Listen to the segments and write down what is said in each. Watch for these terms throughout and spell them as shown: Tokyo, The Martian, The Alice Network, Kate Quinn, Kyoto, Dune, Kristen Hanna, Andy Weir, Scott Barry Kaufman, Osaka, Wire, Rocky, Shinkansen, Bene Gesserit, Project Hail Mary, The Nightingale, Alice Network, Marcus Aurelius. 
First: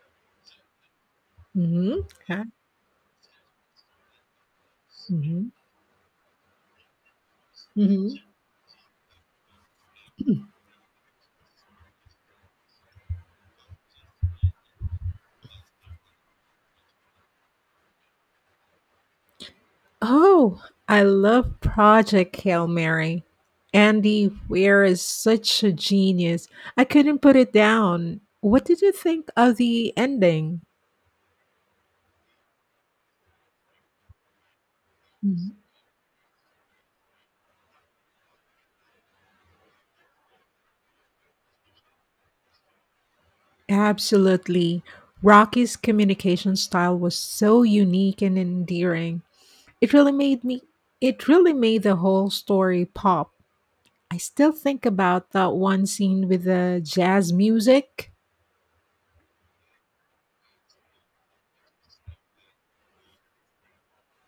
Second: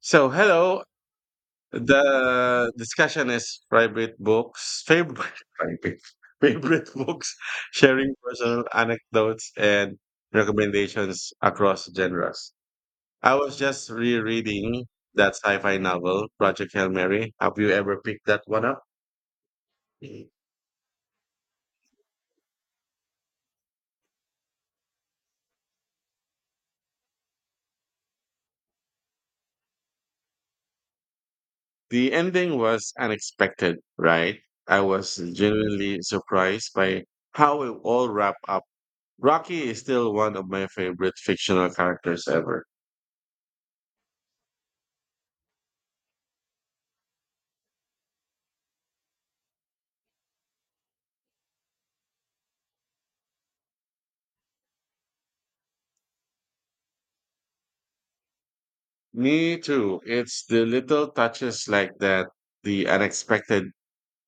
So hello, Mhm. Okay. the discussion is private books, favorite Mhm. private, favorite books, sharing Mhm. personal anecdotes and recommendations across genres. I was just rereading that sci-fi novel, Project Hail Mary. Have you ever picked that one up? Oh, I love Project Hail Mary. Andy Weir is such a genius. I couldn't put it down. What did you think of the ending? The ending was unexpected, right? I was Mhm. genuinely surprised by how it all wrapped up. Rocky is still one of my favorite fictional characters ever. Absolutely. Rocky's communication style was so unique and endearing. It really made me it really made the whole story pop. I still think about that one scene with the jazz music. Me too. It's the little touches like that, the unexpected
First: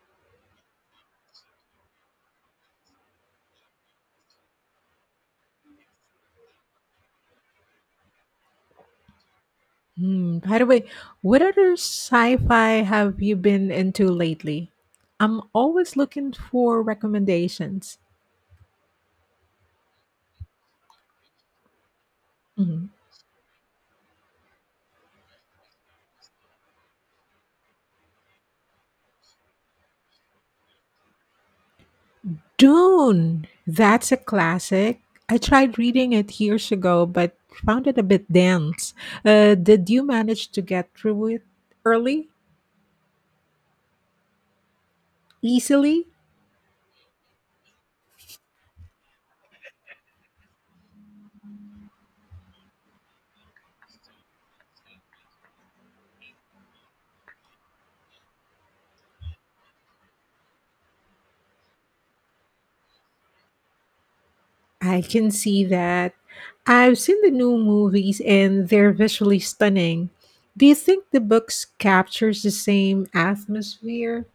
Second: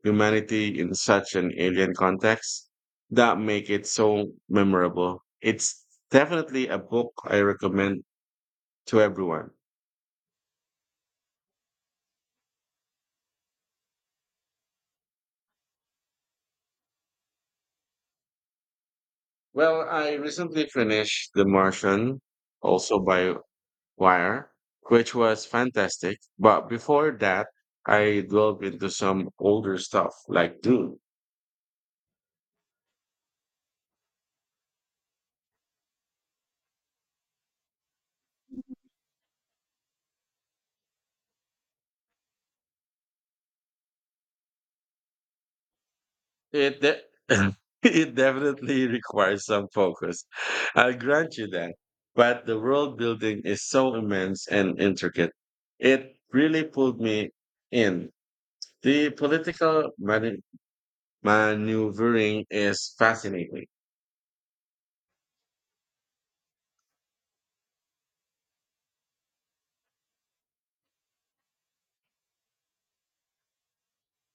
humanity in such an alien context, that make it so memorable. It's definitely a book I recommend to everyone. Hmm. By the way, what other sci-fi have you been into lately? I'm always looking for recommendations. Well, I recently finished The Martian, Mhm. also by Wire, which was fantastic. But before that, I delved into some older stuff like Dune. Dune. That's a classic. I tried reading it years ago, but found it a bit dense. Did you manage to get through it early, easily? It de- it definitely requires some focus. I'll grant you that. But the world building is so immense and intricate. It really pulled me in. The political maneuvering is fascinating. I can see that. I've seen the new movies and they're visually stunning. Do you think the books captures the same atmosphere?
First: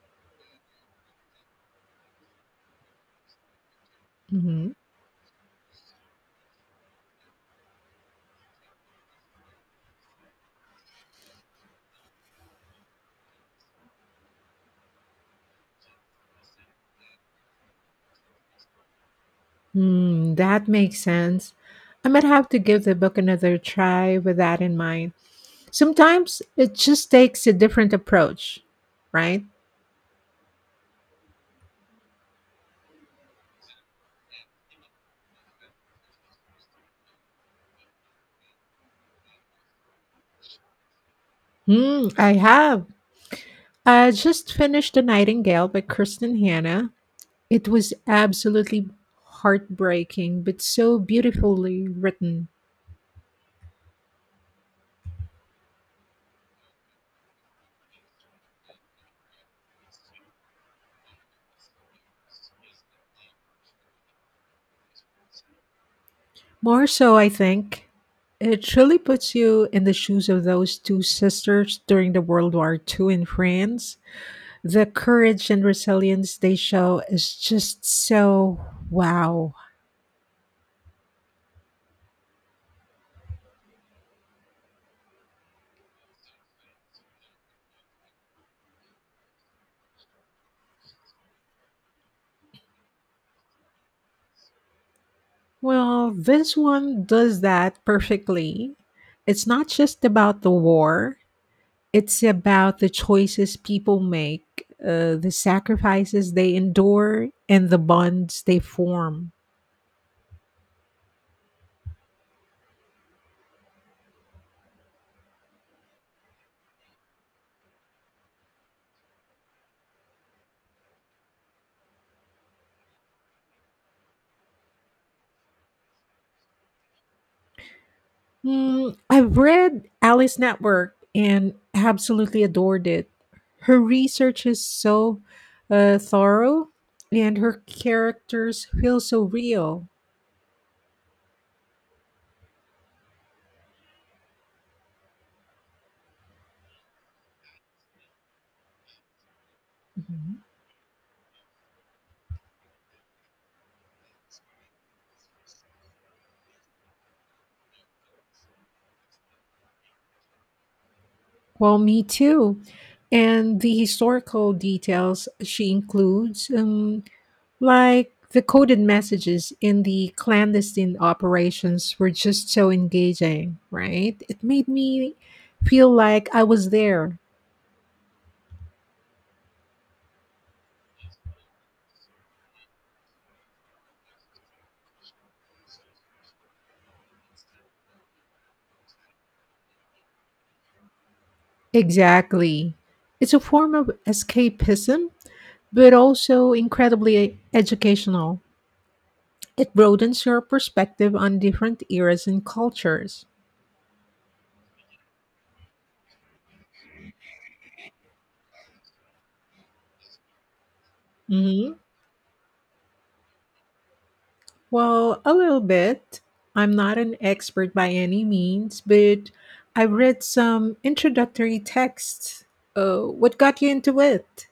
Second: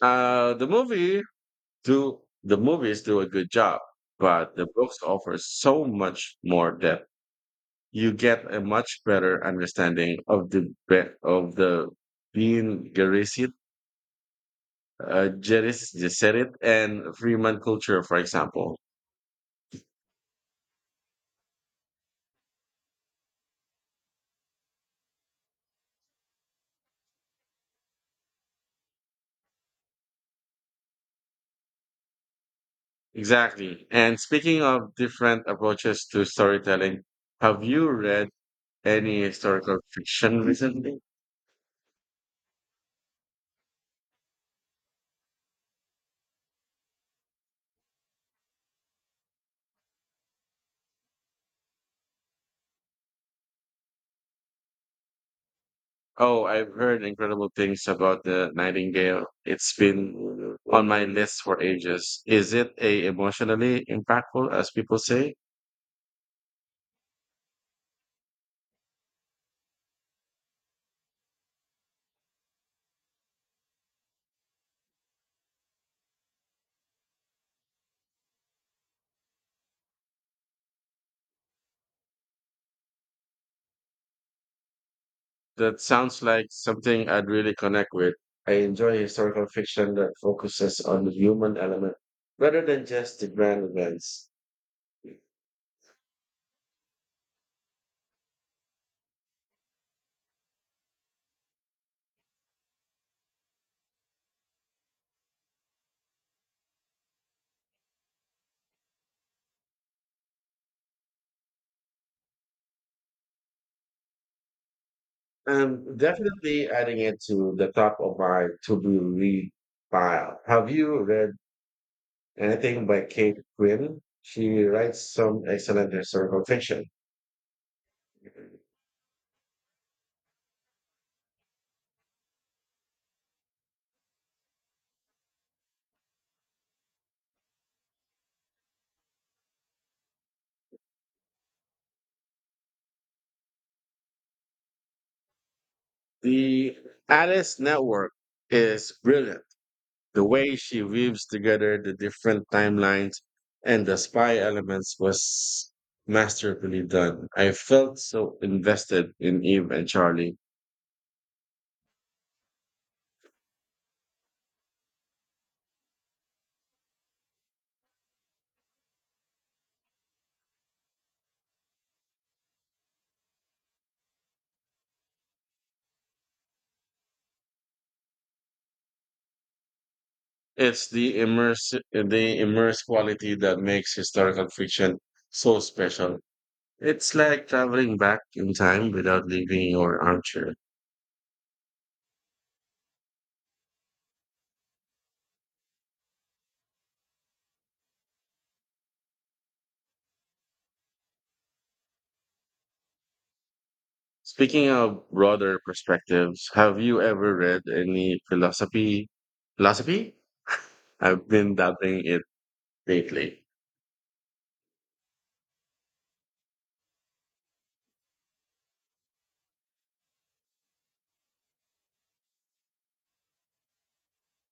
Uh, the movie the movies do a good job, but the Mhm. books offer so much more depth. You get a much better understanding of the being Garcia Jeris Gesserit and Freeman culture, for example. Mm, that makes sense. I might have to give the book another try with that in mind. Sometimes it just takes a different approach, right? Exactly. And speaking of different approaches to storytelling, have you read any historical fiction recently? Mm, I have. I just finished The Nightingale by Kristen Hanna. It was absolutely heartbreaking, but so beautifully written. Oh, I've heard incredible things about the Nightingale. It's been on my list for ages. Is it a emotionally impactful, as people say? More so, I think. It really puts you in the shoes of those two sisters during the World War II in France. The courage and resilience they show is just so wow. That sounds like something I'd really connect with. I enjoy historical fiction that focuses on the human element rather than just the grand events. Well, this one does that perfectly. It's not just about the war, it's about the choices people make, the sacrifices they endure, and the bonds they form. I'm definitely adding it to the top of my to be read pile. Have you read anything by Kate Quinn? She writes some excellent historical fiction. Mm, I've read Alice Network and absolutely adored it. Her research is so thorough, and her characters feel so real. The Alice Network is brilliant. The Mhm. way she weaves together the different timelines and the spy elements was masterfully done. I felt so invested in Eve and Charlie. Well, me too. And the historical details she includes, like the coded messages in the clandestine operations, were just so engaging, right? It made me feel like I was there. It's the immerse quality that makes historical fiction so special. It's like traveling back in time without leaving your armchair. Exactly. It's a form of escapism, but also incredibly educational. It broadens your perspective on different eras and cultures. Speaking of broader perspectives, have you ever read any philosophy? I've been Hmm. dabbling it lately. Well, a little bit. I'm not an expert by any means, but I read some introductory texts. What got you into it?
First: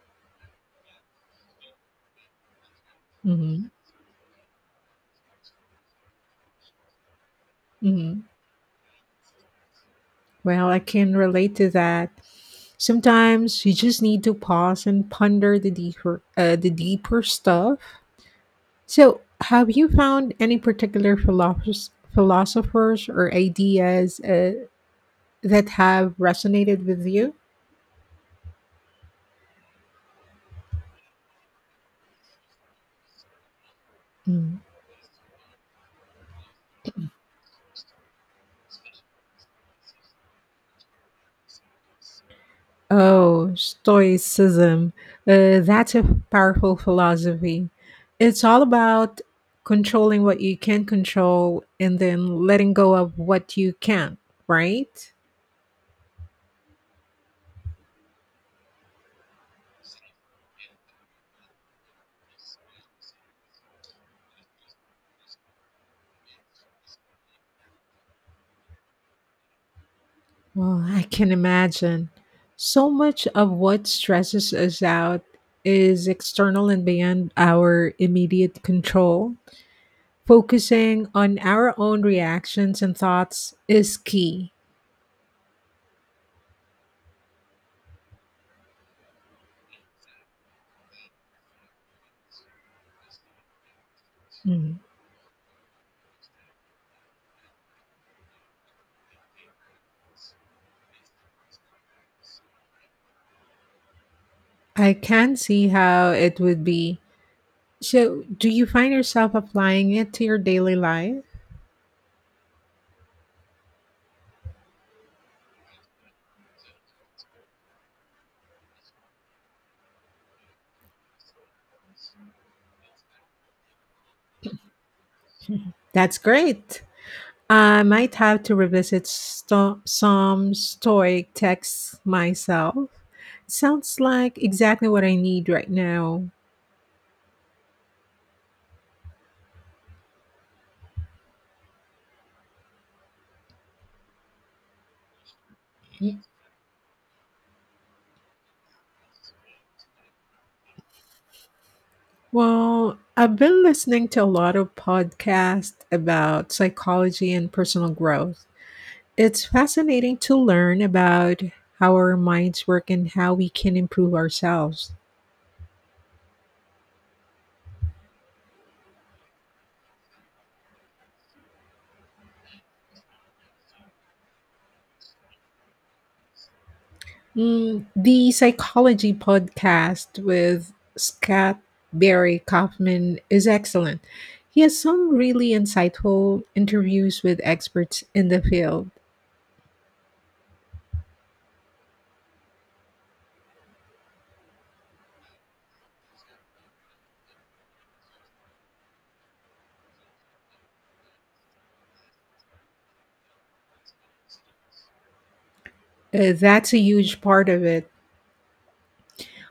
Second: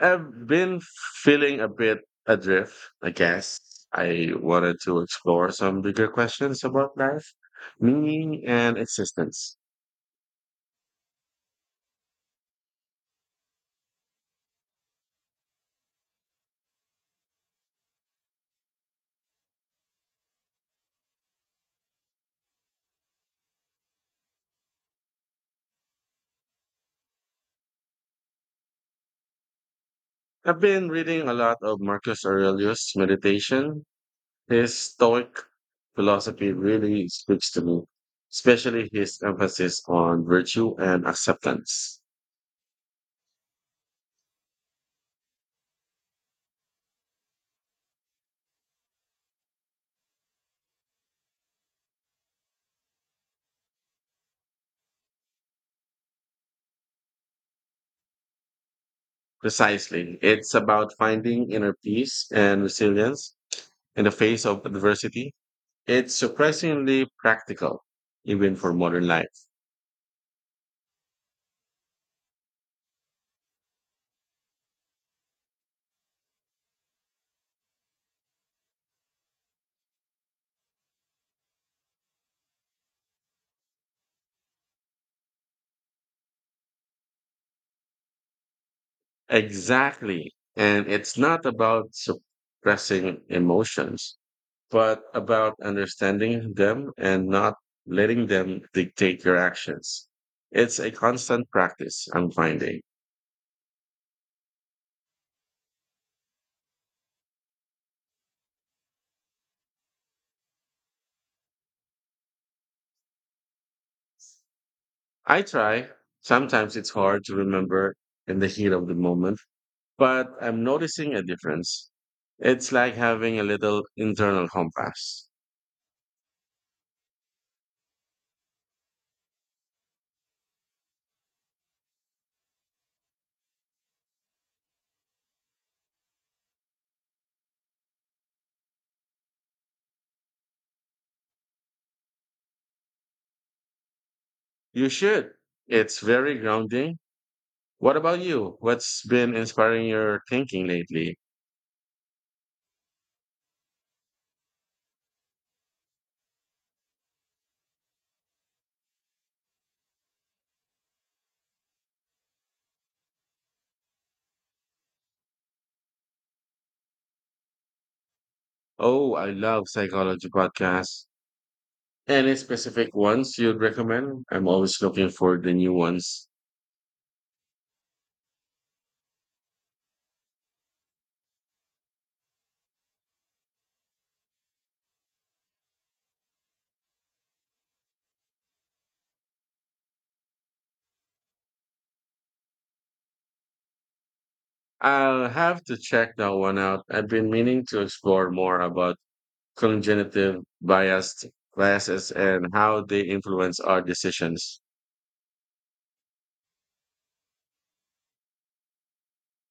I've been feeling a bit adrift, I guess. Hmm. I wanted to explore some bigger questions about life, meaning, and existence. Well, I can relate to that. Sometimes you just need to pause and ponder the deeper stuff. So, have you found any particular philosophers or ideas that have resonated with you? I've been reading a lot of Marcus Aurelius' meditation. Mm. His Stoic philosophy really speaks to me, especially his emphasis on virtue and acceptance. Oh, Stoicism. That's a powerful philosophy. It's all about controlling what you can control and then letting go of what you can't, right? Precisely. It's about finding inner peace and resilience in the face of adversity. It's surprisingly practical, even for modern life. Well, I can imagine. So much of what stresses us out is external and beyond our immediate control. Focusing on our own reactions and thoughts is key. Exactly. And it's not about suppressing emotions, Mm. but about understanding them and not letting them dictate your actions. It's a constant practice, I'm finding. I can see how it would be. So, do you find yourself applying it to your daily life? I try. Sometimes it's hard to remember in the heat of the moment, but I'm noticing a difference. It's like having a little internal compass. That's great. I might have to some Stoic texts myself. Sounds like exactly what I need right now. You should. It's very grounding. What about you? What's been inspiring your thinking lately? Well, I've been listening to a lot of podcasts about psychology and personal growth. It's fascinating to learn about how our minds work and how we can improve ourselves. Oh, I love psychology podcasts. Any specific ones you'd recommend? I'm always looking for the new ones. Mm, the Psychology podcast with Scott Barry Kaufman is excellent. He has some really insightful interviews with experts in the field. I'll have to check that one out. I've been meaning to explore more about congenitive biased biases and how they influence our decisions. That's a huge part of it.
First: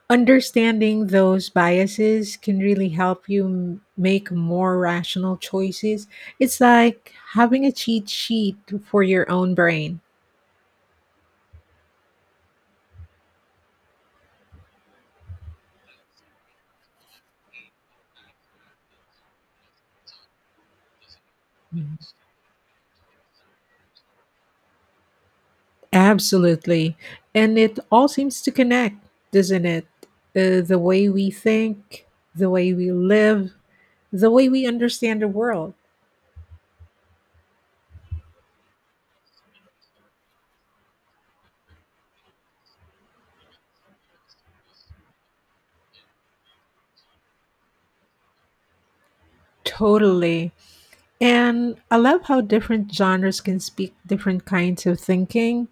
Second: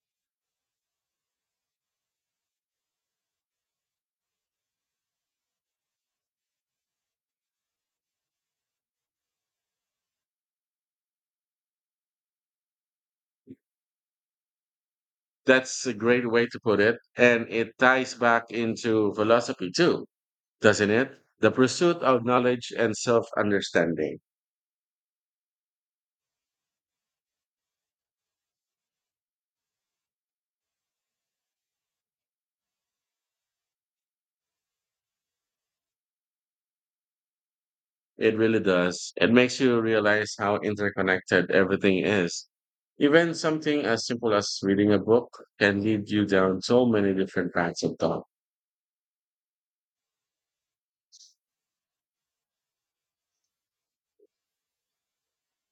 Understanding those biases can really help you make more rational choices. It's like having a cheat sheet for your own brain. That's a great way to put it, and it ties back into philosophy too, doesn't it? The pursuit of knowledge and self understanding. Absolutely. And it all seems to connect, doesn't it? The way we think, the way we live, the way we understand the world. It really does. It makes you realize how interconnected everything is. Even something as simple as reading a book can lead you down so many different paths of thought. Totally. And I love how different genres can speak different kinds of thinking:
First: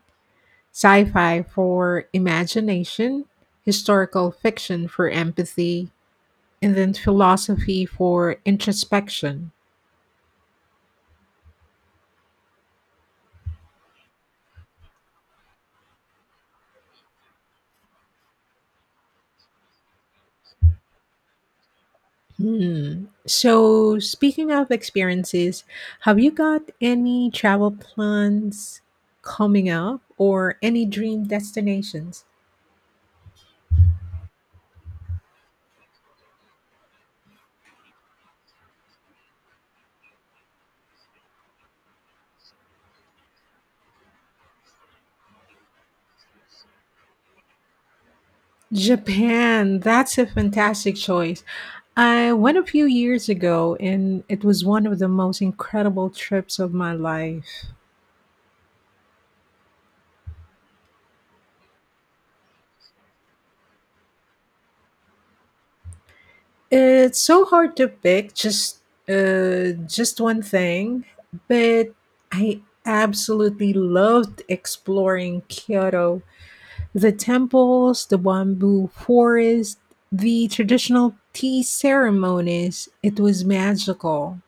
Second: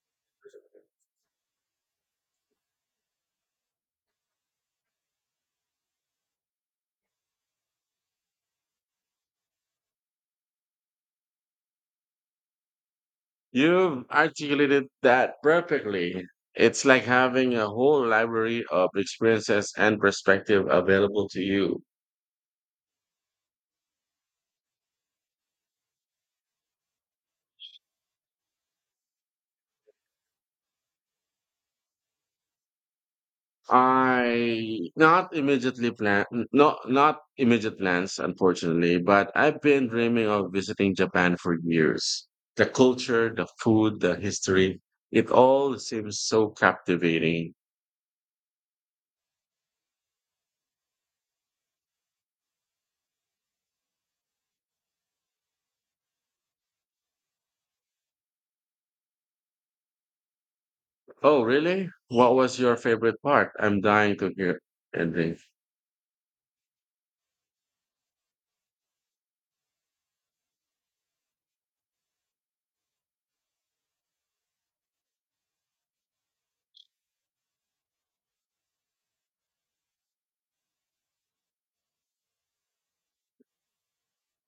sci fi for imagination, historical fiction for empathy, and then philosophy for introspection. You've articulated that perfectly. It's like having a whole library of experiences and perspective available to you. Hmm. So, speaking of experiences, have you got any travel plans coming up or any dream destinations? I not immediately plan not not immediate plans, unfortunately, but I've been dreaming of visiting Japan for years. The culture, the food, the history, it all seems so captivating. Japan, that's a fantastic choice. I went a few years ago and it was one of the most incredible trips of my life. Oh, really? What was your favorite part? I'm dying to hear, Henry. It's so hard to pick just one thing, but I absolutely loved exploring Kyoto. The temples, the bamboo forest, the traditional tea ceremonies. It was magical.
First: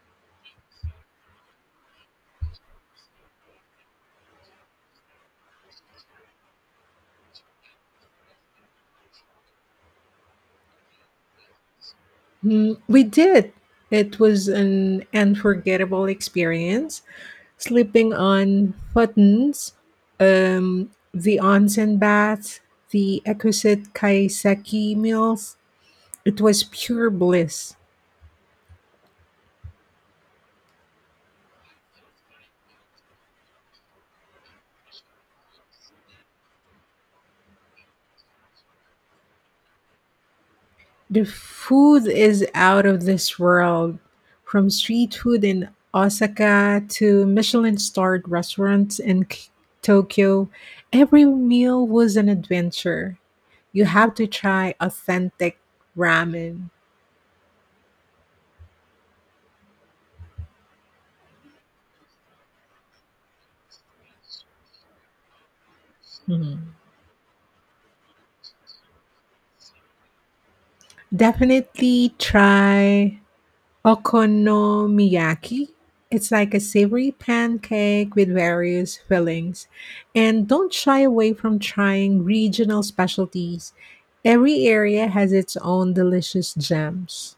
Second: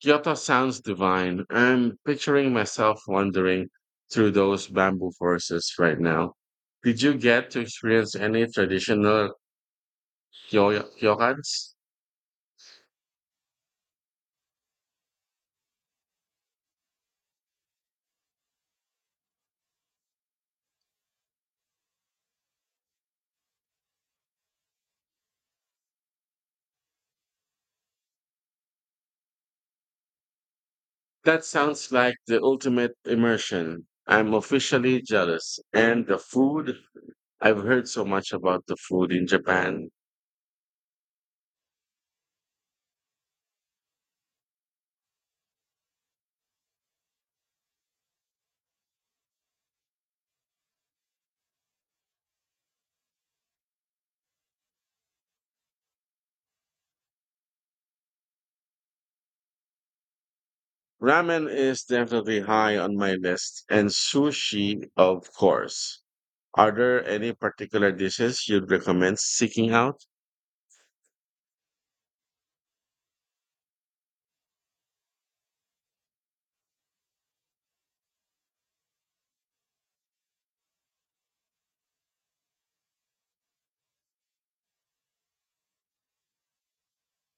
Kyoto sounds divine. I'm picturing myself wandering through those bamboo forests right now. Did you get to experience any traditional ryokans? Mm, we did. It was an unforgettable experience. Sleeping on futons, the onsen baths, the exquisite kaiseki meals. It was pure bliss. That sounds like the ultimate immersion. I'm officially jealous. And the food? I've heard so much about the food in Japan. The food is out of this world. From street food in Osaka to Michelin starred restaurants in Tokyo, every meal was an adventure. You have to try authentic ramen. Ramen is definitely high on my list, and sushi, of course. Are Mhm. there any particular dishes you'd recommend seeking out? Definitely try Okonomiyaki. It's like a savory pancake with various fillings. And don't shy away from trying regional specialties. Every area has its own delicious gems.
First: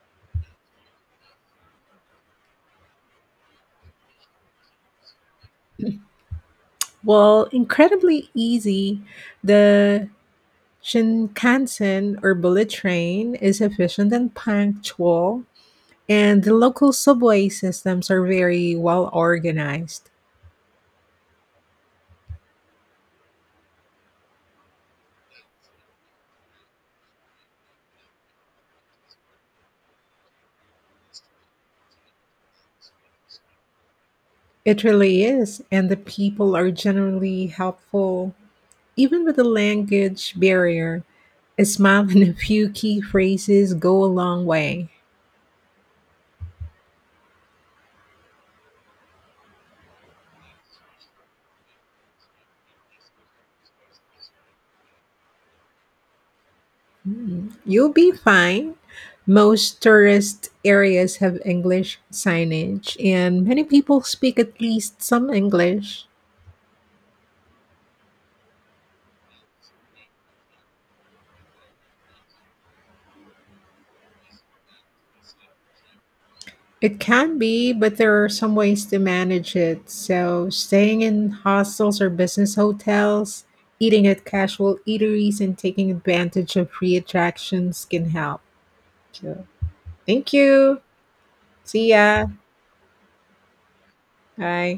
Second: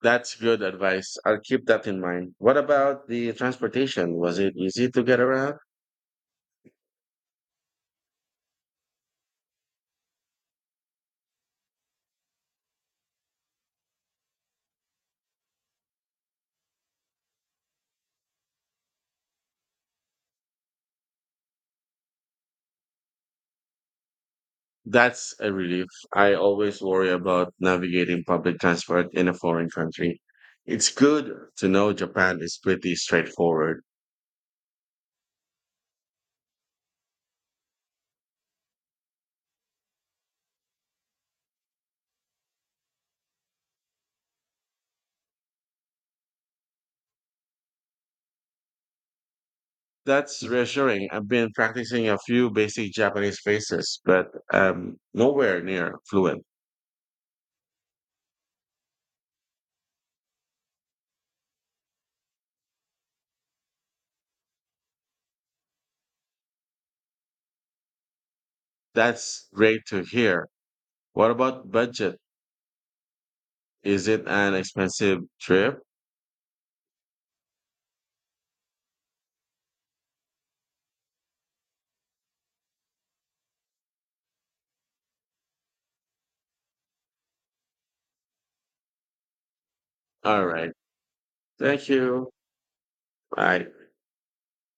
That's good advice. I'll keep that in mind. What about the transportation? Was it easy to get around? Well, incredibly easy, the Shinkansen or bullet train is efficient and punctual, and the local subway systems are very well organized. That's a relief. I always worry about navigating public transport in a foreign country. It's good to know Japan is pretty straightforward. It really is, and the people are generally helpful, even with the language barrier. A smile and a few key phrases go a long way. That's reassuring. I've been practicing a few basic Japanese phrases, but nowhere near fluent. Mm, you'll be fine. Most tourist areas have English signage, and many people speak at least some English. That's great to hear. What about budget? Is it an expensive trip? It can be, but there are some ways to manage it. So, staying in hostels or business hotels, eating at casual eateries, and taking advantage of free attractions can help. So, thank All right. you. Thank See ya. you. Bye. Bye.